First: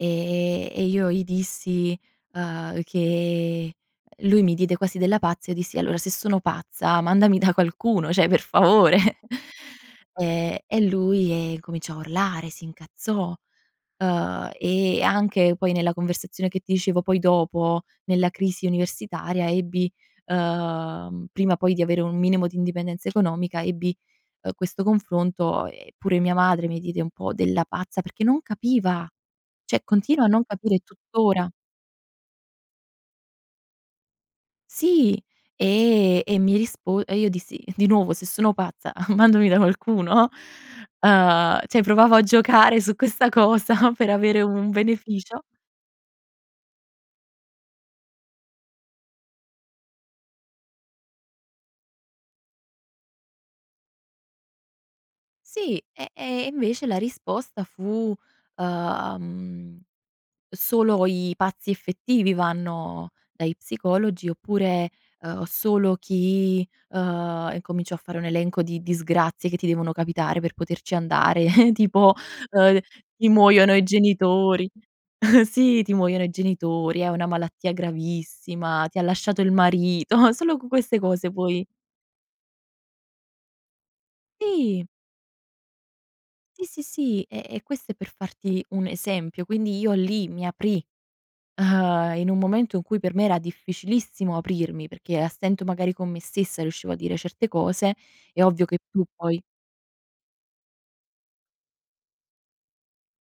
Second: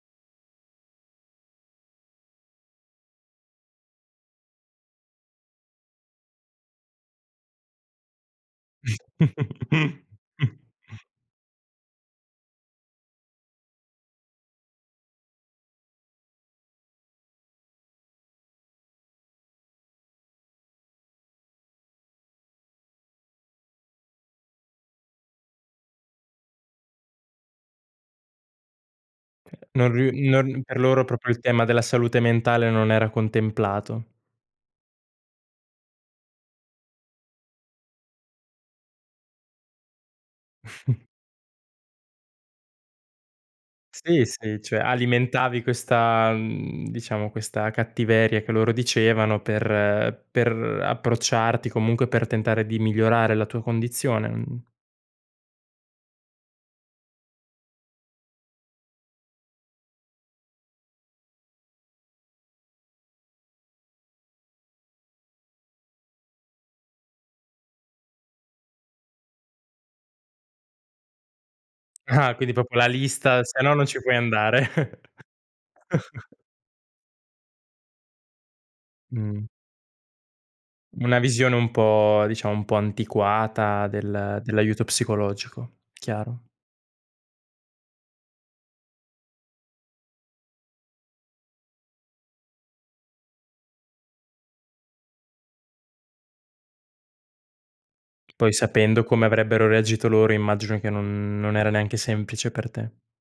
E e io gli dissi, uhm, che lui mi diede quasi della pazza e dissi: "Allora se sono pazza mandami da qualcuno." Cioè, per favore. Ehm, e lui, ehm, cominciò a urlare, si incazzò. Uhm, e anche poi nella conversazione che ti dicevo poi dopo, nella crisi universitaria ebbi uhm, prima poi di avere un minimo di indipendenza economica, ebbi, eh, questo confronto e pure mia madre mi diede un po' della pazza perché non capiva. Cioè, Non riu continua a non non per capire loro proprio il tuttora. tema della salute mentale non era contemplato. Sì. E e mi rispo e io dissi: "Di nuovo, se sono pazza mandami da qualcuno, no?" Uhm, cioè provavo a giocare su questa cosa per Sì, avere sì. un Cioè, beneficio. alimentavi questa mhmm, diciamo questa cattiveria che loro dicevano per per approcciarti comunque per tentare di migliorare la tua condizione, mh? Sì. E e e invece la risposta fu, uhm: "Solo i pazzi effettivi vanno dagli psicologi, oppure, uhm, solo chi" uhm, incominciò a fare un elenco di disgrazie che ti devono capitare per poterci andare. Tipo, Ah, quindi uhm: proprio la "Ti lista, se no muoiono i non ci puoi genitori." andare. Sì, "Ti muoiono i genitori. Hai una malattia gravissima. Ti ha lasciato Mh. il marito." solo con queste Una cose visione puoi un po' diciamo un po' antiquata del dell'aiuto I psicologico, chiaro. Sì, sì, sì. E e questo è per farti un esempio. Quindi, io lì mi aprì, uhm, in un momento in cui per me era difficilissimo aprirmi, perché a stento magari con me stessa riuscivo a dire certe cose, è Poi ovvio che sapendo più come poi avrebbero reagito loro immagino che non non era neanche semplice per te.